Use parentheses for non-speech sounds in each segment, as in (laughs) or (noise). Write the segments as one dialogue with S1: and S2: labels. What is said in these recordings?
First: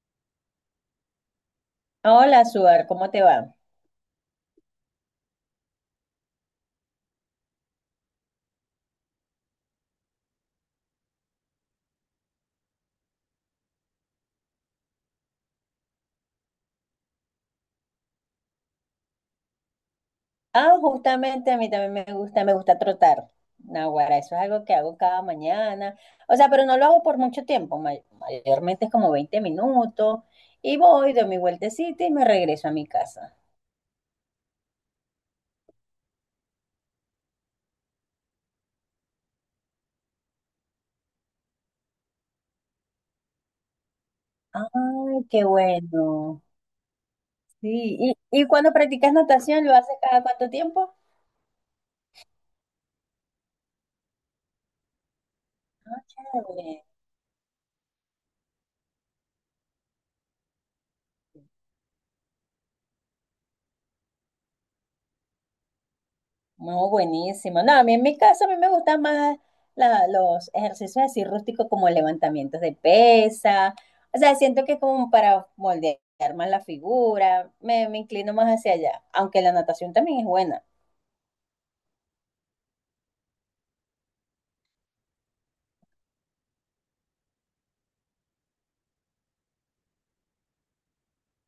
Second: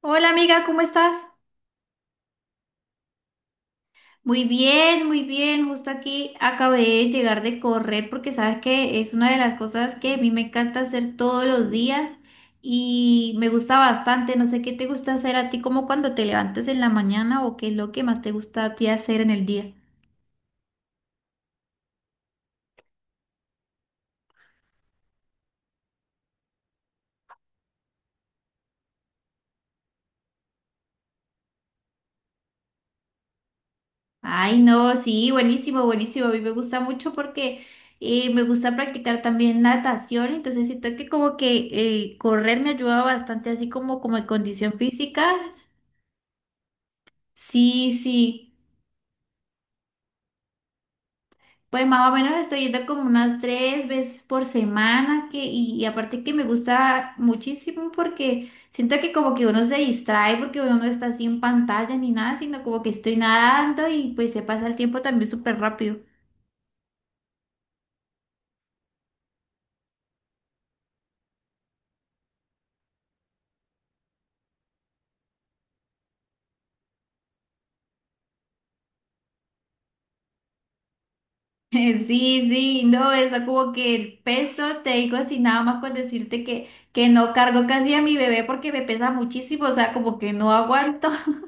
S1: Hola amiga, ¿cómo estás?
S2: Hola, Suar, ¿cómo te va?
S1: Muy bien, muy bien. Justo aquí acabé de llegar de correr porque sabes que es una de las cosas que a mí me encanta hacer todos los días y me gusta bastante. No sé qué te gusta hacer a ti como cuando te levantas en la mañana o qué es lo que más te gusta a ti hacer en el día.
S2: Ah, justamente a mí también me gusta trotar. Naguará, eso es algo que hago cada mañana. O sea, pero no lo hago por mucho tiempo, mayormente es como 20 minutos y voy, doy mi vueltecita y me regreso a mi casa.
S1: Ay, no, sí, buenísimo, buenísimo. A mí me gusta mucho porque me gusta practicar también natación, entonces siento que como que correr me ayuda bastante así como en condición
S2: Ay,
S1: física.
S2: qué bueno. Sí,
S1: Sí,
S2: ¿y
S1: sí.
S2: cuando practicas natación, ¿lo haces cada cuánto tiempo?
S1: Pues más o menos estoy yendo como unas 3 veces por semana y
S2: Ah,
S1: aparte que me
S2: chévere.
S1: gusta muchísimo porque siento que como que uno se distrae porque uno no está así en pantalla ni nada, sino como que estoy nadando y pues se pasa el tiempo también súper rápido. (laughs)
S2: No, buenísimo. No, a mí en mi caso a mí me gustan más los ejercicios así rústicos como levantamientos de pesa. O sea, siento que es como para moldear más la figura. Me inclino más hacia allá, aunque la natación también es buena.
S1: Sí, sí, no, eso como que el peso, te digo así nada más con decirte que no cargo casi a mi bebé porque me pesa muchísimo, o sea, como que no aguanto. (laughs)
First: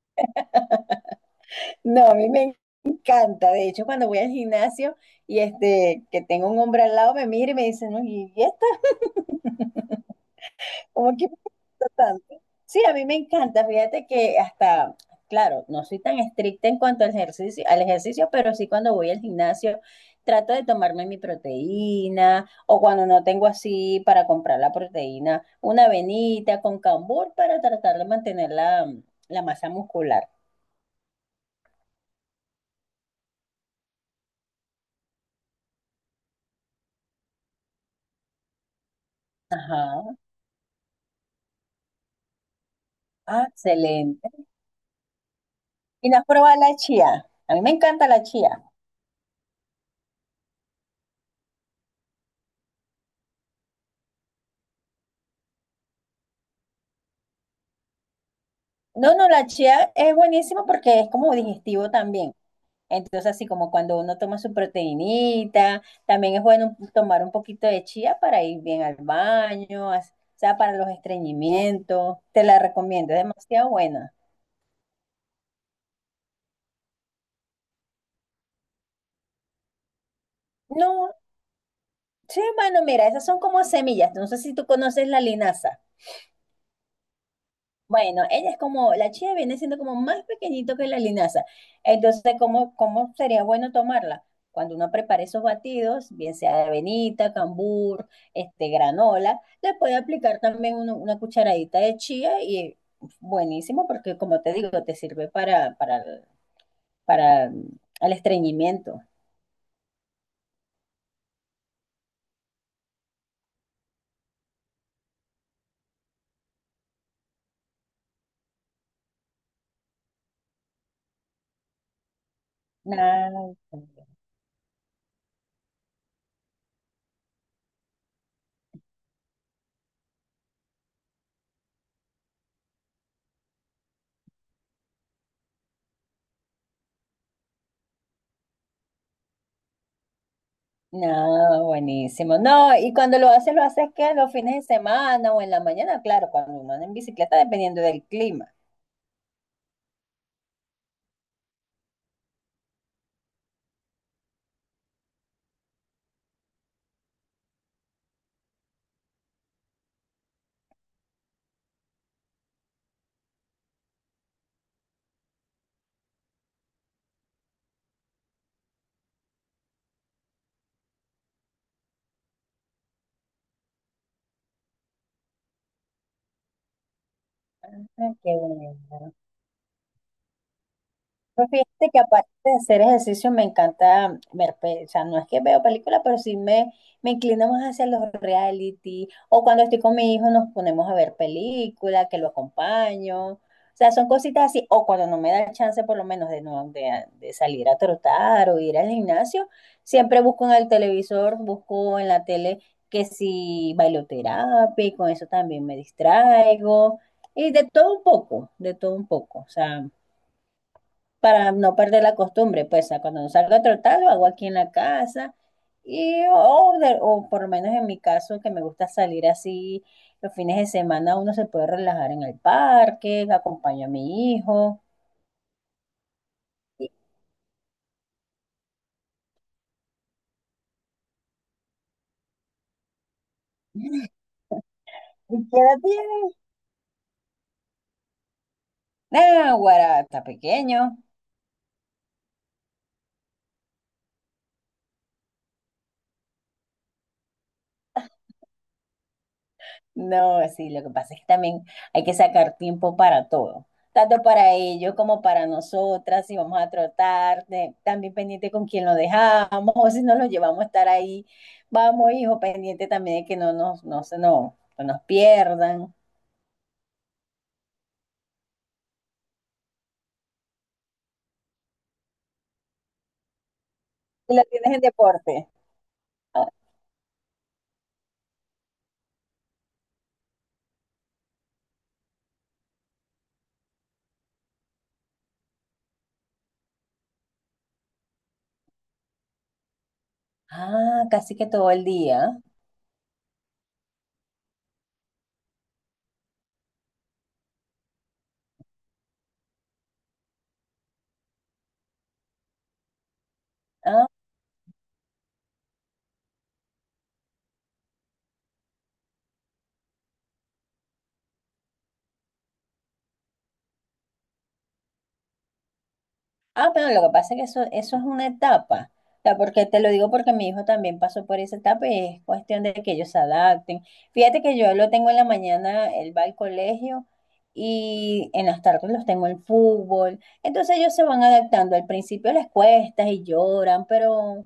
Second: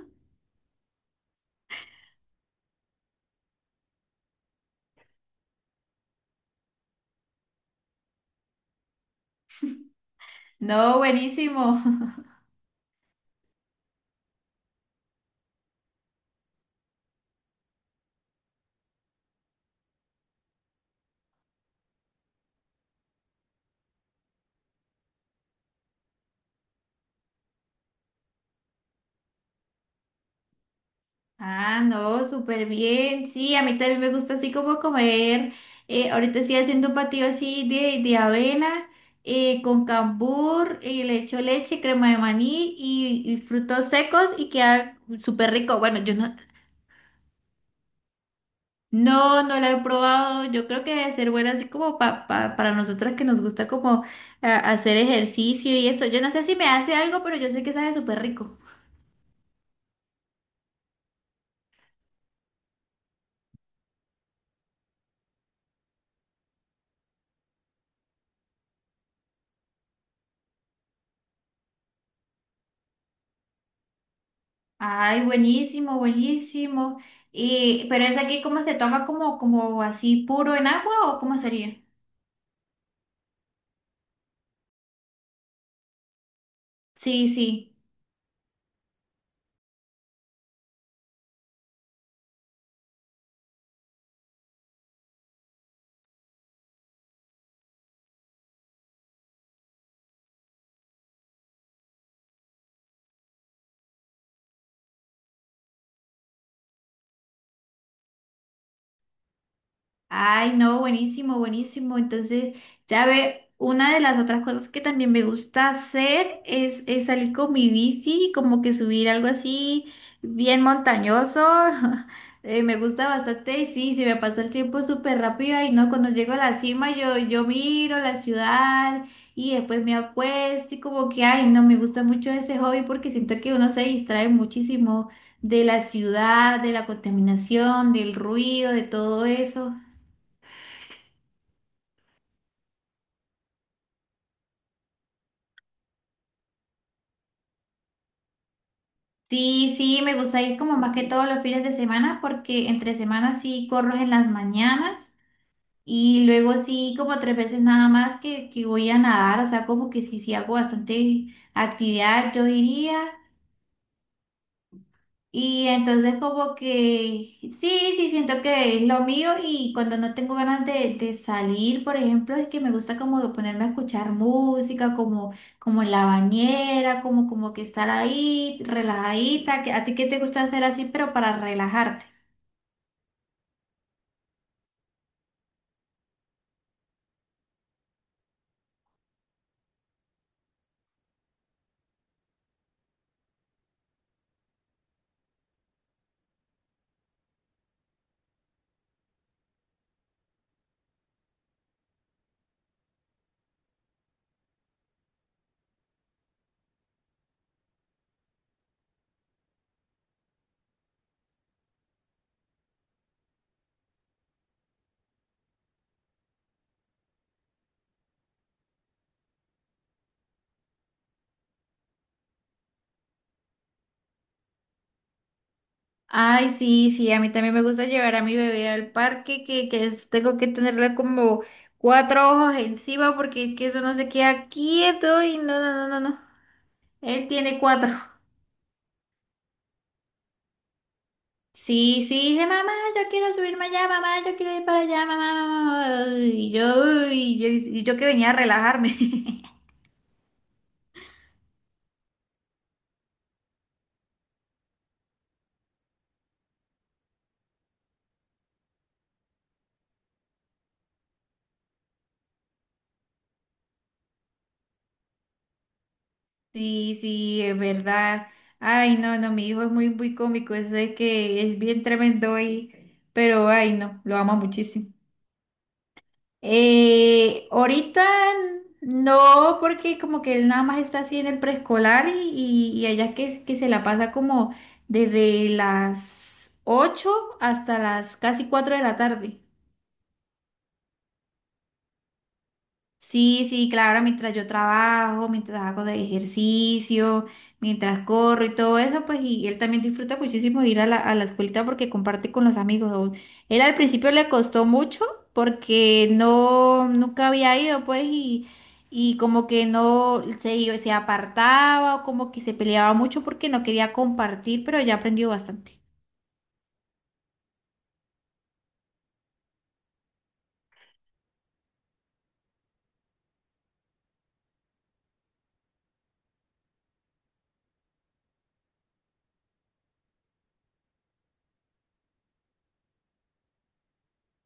S2: No, a mí me encanta. De hecho, cuando voy al gimnasio y este, que tengo un hombre al lado, me mira y me dice, no, ¿y este?
S1: No,
S2: Como que
S1: buenísimo.
S2: importante. Sí, a mí me encanta. Fíjate que hasta, claro, no soy tan estricta en cuanto al ejercicio, pero sí cuando voy al gimnasio trato de tomarme mi proteína o cuando no tengo así para comprar la proteína, una avenita con cambur para tratar de mantener la masa muscular.
S1: Ah, no, súper bien. Sí, a mí también me gusta así como comer. Ahorita estoy haciendo un batido así de avena con
S2: Ajá.
S1: cambur, le echo leche, crema de maní y
S2: Ah,
S1: frutos secos
S2: excelente.
S1: y queda súper rico. Bueno,
S2: ¿Y
S1: yo
S2: no has
S1: no,
S2: probado la chía? A mí me encanta la chía.
S1: no, no la he probado. Yo creo que debe ser buena así como para nosotras que nos gusta como hacer ejercicio y eso. Yo no sé si me hace algo, pero yo sé que sabe súper rico.
S2: No, no, la chía es buenísima porque es como digestivo también. Entonces, así como cuando uno toma su proteinita, también es bueno tomar un poquito de chía para ir bien al baño, o sea, para los estreñimientos. Te la recomiendo, es demasiado buena.
S1: Ay, buenísimo, buenísimo. Y, pero es aquí ¿cómo se toma como, como así puro en agua
S2: No,
S1: o cómo sería?
S2: sí, bueno, mira, esas son como semillas. No sé si tú conoces la linaza.
S1: Sí, sí.
S2: Bueno, ella es como, la chía viene siendo como más pequeñito que la linaza. Entonces, ¿cómo, cómo sería bueno tomarla? Cuando uno prepare esos batidos, bien sea de avenita, cambur, este, granola, le puede aplicar también una cucharadita de chía y buenísimo porque, como te digo, te sirve para el estreñimiento.
S1: Ay, no, buenísimo, buenísimo. Entonces, ya ve, una de las otras cosas que también me gusta hacer es salir con mi bici, como que subir algo así bien montañoso. (laughs) Me gusta
S2: Nada,
S1: bastante y sí, se me pasa el tiempo súper rápido y no, cuando llego a la cima yo miro la ciudad y después me acuesto y como que, ay, no, me gusta mucho ese hobby porque siento que uno se distrae muchísimo de la ciudad, de la contaminación, del ruido, de todo eso.
S2: no, buenísimo. No, y cuando lo haces que los fines de semana o en la mañana, claro, cuando uno anda en bicicleta, dependiendo del clima.
S1: Sí, sí, me gusta ir como más que todos los fines de semana porque entre semanas sí corro en las mañanas y luego sí como 3 veces nada más que voy a nadar, o sea, como que sí, sí hago bastante actividad, yo diría. Y entonces como que sí, sí, siento que es lo mío y cuando no tengo ganas de salir, por ejemplo, es que me gusta como ponerme a escuchar música, como, como en la bañera, como, como que estar
S2: Ah, qué
S1: ahí
S2: bueno.
S1: relajadita. ¿A ti qué te gusta hacer así, pero para
S2: Pues fíjate que
S1: relajarte?
S2: aparte de hacer ejercicio me encanta ver, o sea, no es que veo películas, pero sí me inclino más hacia los reality, o cuando estoy con mi hijo nos ponemos a ver películas, que lo acompaño, o sea, son cositas así, o cuando no me da chance por lo menos de, no, de salir a trotar o ir al gimnasio, siempre busco en el televisor, busco en la tele que si bailoterapia, y con eso también me distraigo. Y de todo un poco, de todo un poco. O sea, para no perder la costumbre, pues a cuando salgo a trotar lo hago aquí en la casa y o, o por lo menos en mi caso que me gusta salir así los fines de semana uno se puede relajar en el parque, acompaño a mi hijo.
S1: Ay,
S2: ¿Y
S1: sí, sí, a mí también me gusta llevar a mi bebé al parque, que tengo que tenerle como cuatro ojos encima porque es que eso no se queda quieto
S2: y
S1: y no,
S2: qué edad
S1: no, no, no, no.
S2: tiene?
S1: Él tiene 4.
S2: Ah, guará, está pequeño.
S1: Sí, sí, dije, "Mamá, yo quiero subirme allá, mamá, yo quiero ir para allá, mamá, mamá, mamá". Y yo que venía a relajarme. (laughs)
S2: No, sí, lo que pasa es que también hay que sacar tiempo para todo, tanto para ellos como para nosotras, si vamos a trotar, también pendiente con quién lo dejamos, o si nos lo llevamos a estar ahí, vamos, hijo, pendiente también de que no nos, no se nos, no nos pierdan.
S1: Sí, sí, es verdad. Ay, no, no, mi hijo es muy, muy cómico, es de que es bien tremendo y, pero ay, no, lo
S2: ¿Y
S1: amo
S2: la tienes en
S1: muchísimo.
S2: deporte?
S1: Ahorita no, porque como que él nada más está así en el preescolar y allá que se la pasa como desde las 8 hasta las casi 4 de la tarde.
S2: Ah, casi que todo el día.
S1: Sí, sí, claro, mientras yo trabajo, mientras hago de ejercicio, mientras corro y todo eso, pues y él también disfruta muchísimo ir a la escuelita porque comparte con los amigos. Él al
S2: Ah,
S1: principio le costó mucho porque no, nunca había ido, pues, y como que no se, iba- se apartaba o como que se peleaba mucho porque no quería compartir, pero ya aprendió bastante.
S2: ah, pero lo que pasa es que eso es una etapa. O sea, porque te lo digo porque mi hijo también pasó por esa etapa y es cuestión de que ellos se adapten. Fíjate que yo lo tengo en la mañana, él va al colegio y en las tardes los tengo en fútbol. Entonces ellos se van adaptando. Al principio les cuesta y lloran, pero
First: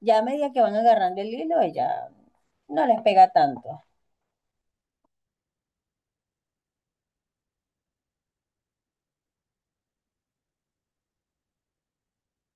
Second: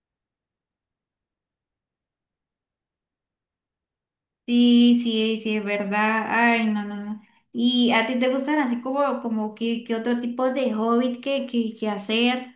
S2: ya a medida que van agarrando el hilo, ya no les pega tanto.
S1: Sí, sí, sí, es verdad. Ay, no, no, no. ¿Y a ti te gustan así como, como que, otro tipo de hobby que hacer?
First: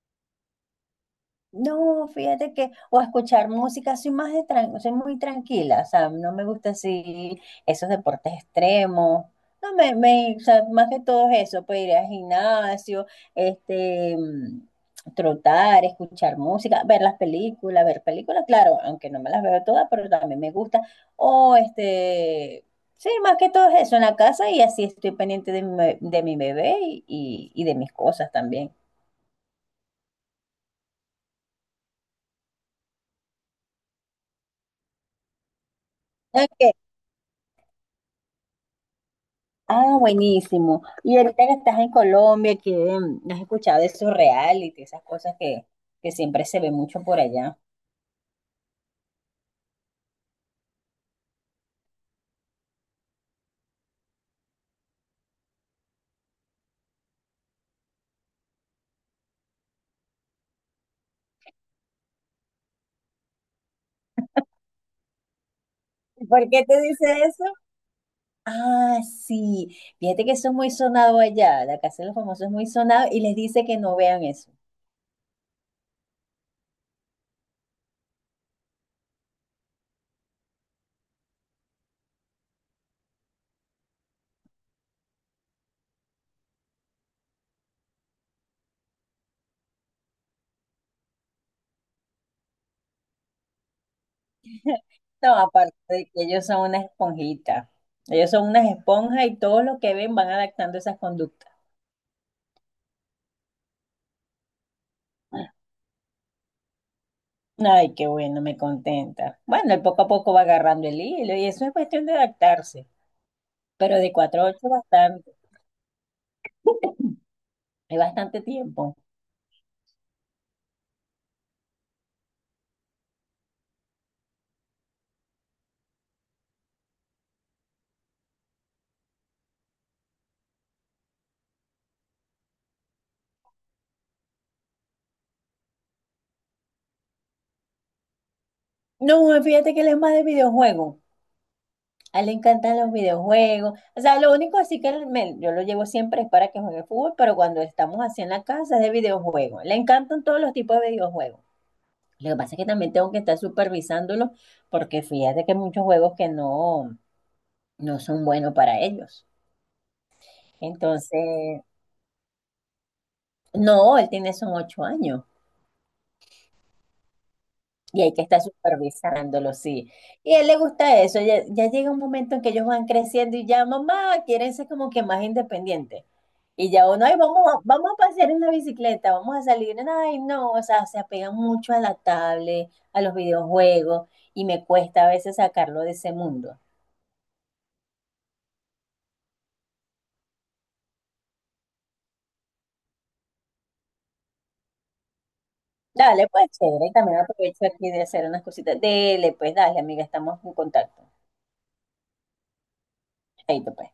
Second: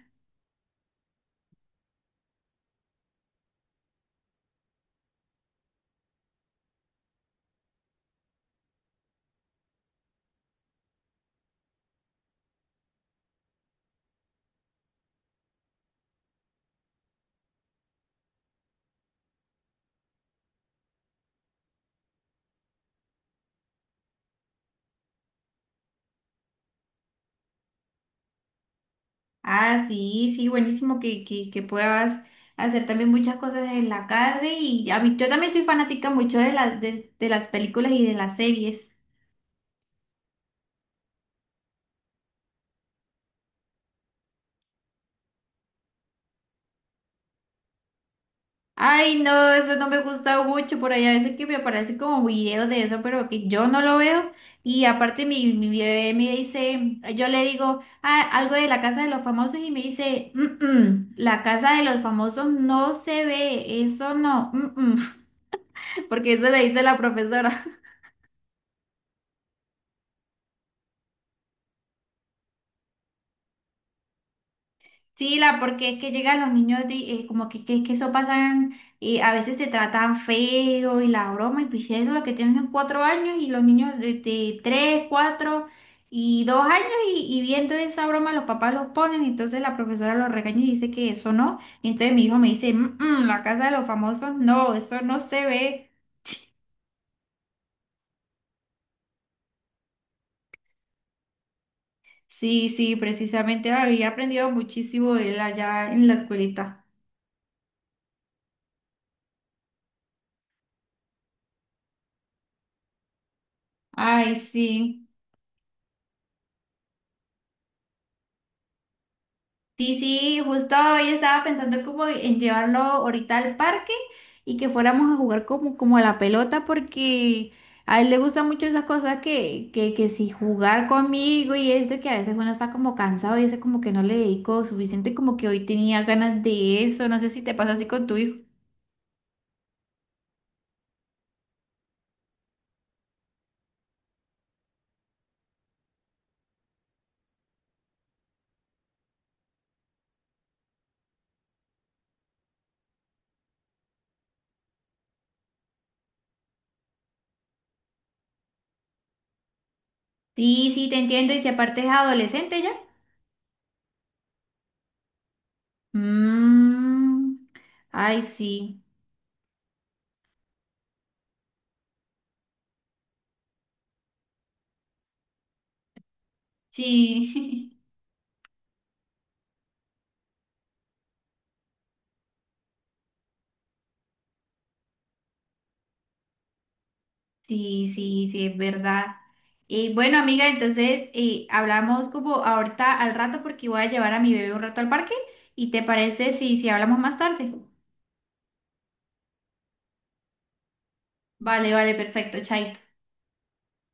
S2: No, fíjate que, o escuchar música, soy más de soy muy tranquila, o sea, no me gusta así esos deportes extremos, no me, me, o sea, más que todo eso, pues ir al gimnasio, este, trotar, escuchar música, ver las películas, ver películas, claro, aunque no me las veo todas, pero también me gusta, o este, sí, más que todo eso en la casa y así estoy pendiente de de mi bebé y de mis cosas también.
S1: Ah, sí, sí, buenísimo que puedas hacer también muchas cosas en la casa y a mí, yo también soy fanática mucho de
S2: Ok.
S1: las, de, de las películas y de las series.
S2: Ah, buenísimo. Y ahorita que estás en Colombia, has escuchado de esos reality, esas cosas que siempre se ve mucho por allá.
S1: Ay, no, eso no me gusta mucho. Por ahí a veces que me aparece como video de eso, pero que yo no lo veo. Y aparte mi bebé me dice, yo le digo, "Ah, algo de la casa de los famosos", y me dice, "Mm, mm, la casa de los famosos no se ve, eso no, mm, mm", (laughs) porque
S2: ¿Por
S1: eso
S2: qué
S1: le
S2: te
S1: dice la
S2: dice eso?
S1: profesora.
S2: Ah, sí. Fíjate que eso es muy sonado allá. La Casa de los Famosos es muy sonado y les dice que no vean eso.
S1: Sí, la, porque es que llegan los niños de, como que eso pasan, a veces se tratan feo y la broma, y pues es lo que tienen 4 años y los niños de 3, 4 y 2 años y viendo esa broma los papás los ponen, entonces la profesora los regaña y dice que eso no, y entonces mi hijo me dice, "Mm, mm, la casa de los famosos, no, eso no
S2: No,
S1: se
S2: aparte
S1: ve".
S2: de que ellos son unas esponjitas. Ellos son unas esponjas y todo lo que ven van adaptando esas conductas.
S1: Sí, sí, precisamente había aprendido muchísimo de él allá en la escuelita.
S2: Ay, qué bueno, me contenta. Bueno, él poco a poco va agarrando el hilo y eso es cuestión de adaptarse. Pero de
S1: Ay,
S2: 4 a 8
S1: sí.
S2: hay bastante tiempo.
S1: Sí, sí, justo hoy estaba pensando como en llevarlo ahorita al parque y que fuéramos a jugar como, como a la pelota porque a él le gustan mucho esas cosas que si jugar conmigo y esto que a veces uno está como cansado y eso como que no le dedico suficiente como que hoy tenía ganas de eso, no sé si te pasa así con tu hijo.
S2: No, fíjate que él es más de videojuegos. A él le encantan los videojuegos. O sea, lo único así que él yo lo llevo siempre es para que juegue fútbol, pero cuando estamos así en la casa es de videojuegos. Le encantan todos los tipos de videojuegos. Lo que pasa es que también tengo que estar supervisándolo porque fíjate que hay muchos juegos que no son buenos para ellos.
S1: Sí, sí, te
S2: Entonces,
S1: entiendo y si aparte es adolescente ya.
S2: no, él tiene son ocho años.
S1: Mm,
S2: Y hay
S1: ay,
S2: que estar
S1: sí.
S2: supervisándolo, sí. Y a él le gusta eso. Ya, ya llega un momento en que ellos van creciendo y ya, mamá, quieren ser como que más independientes. Y ya uno, ay, vamos,
S1: Sí. (laughs)
S2: vamos a pasear en la bicicleta, vamos a salir. Ay, no, o sea, se apegan mucho a la tablet, a los videojuegos, y me cuesta a veces sacarlo de ese mundo.
S1: Sí, sí, sí, es verdad. Y bueno, amiga, entonces hablamos como ahorita al rato porque voy a llevar a mi bebé un rato al parque. ¿Y te
S2: Dale,
S1: parece
S2: pues,
S1: si
S2: chévere, y
S1: hablamos más
S2: también
S1: tarde?
S2: aprovecho aquí de hacer unas cositas. Dele, pues, dale, amiga, estamos en contacto.
S1: Vale, vale, perfecto, chaito.
S2: Chaito, pues.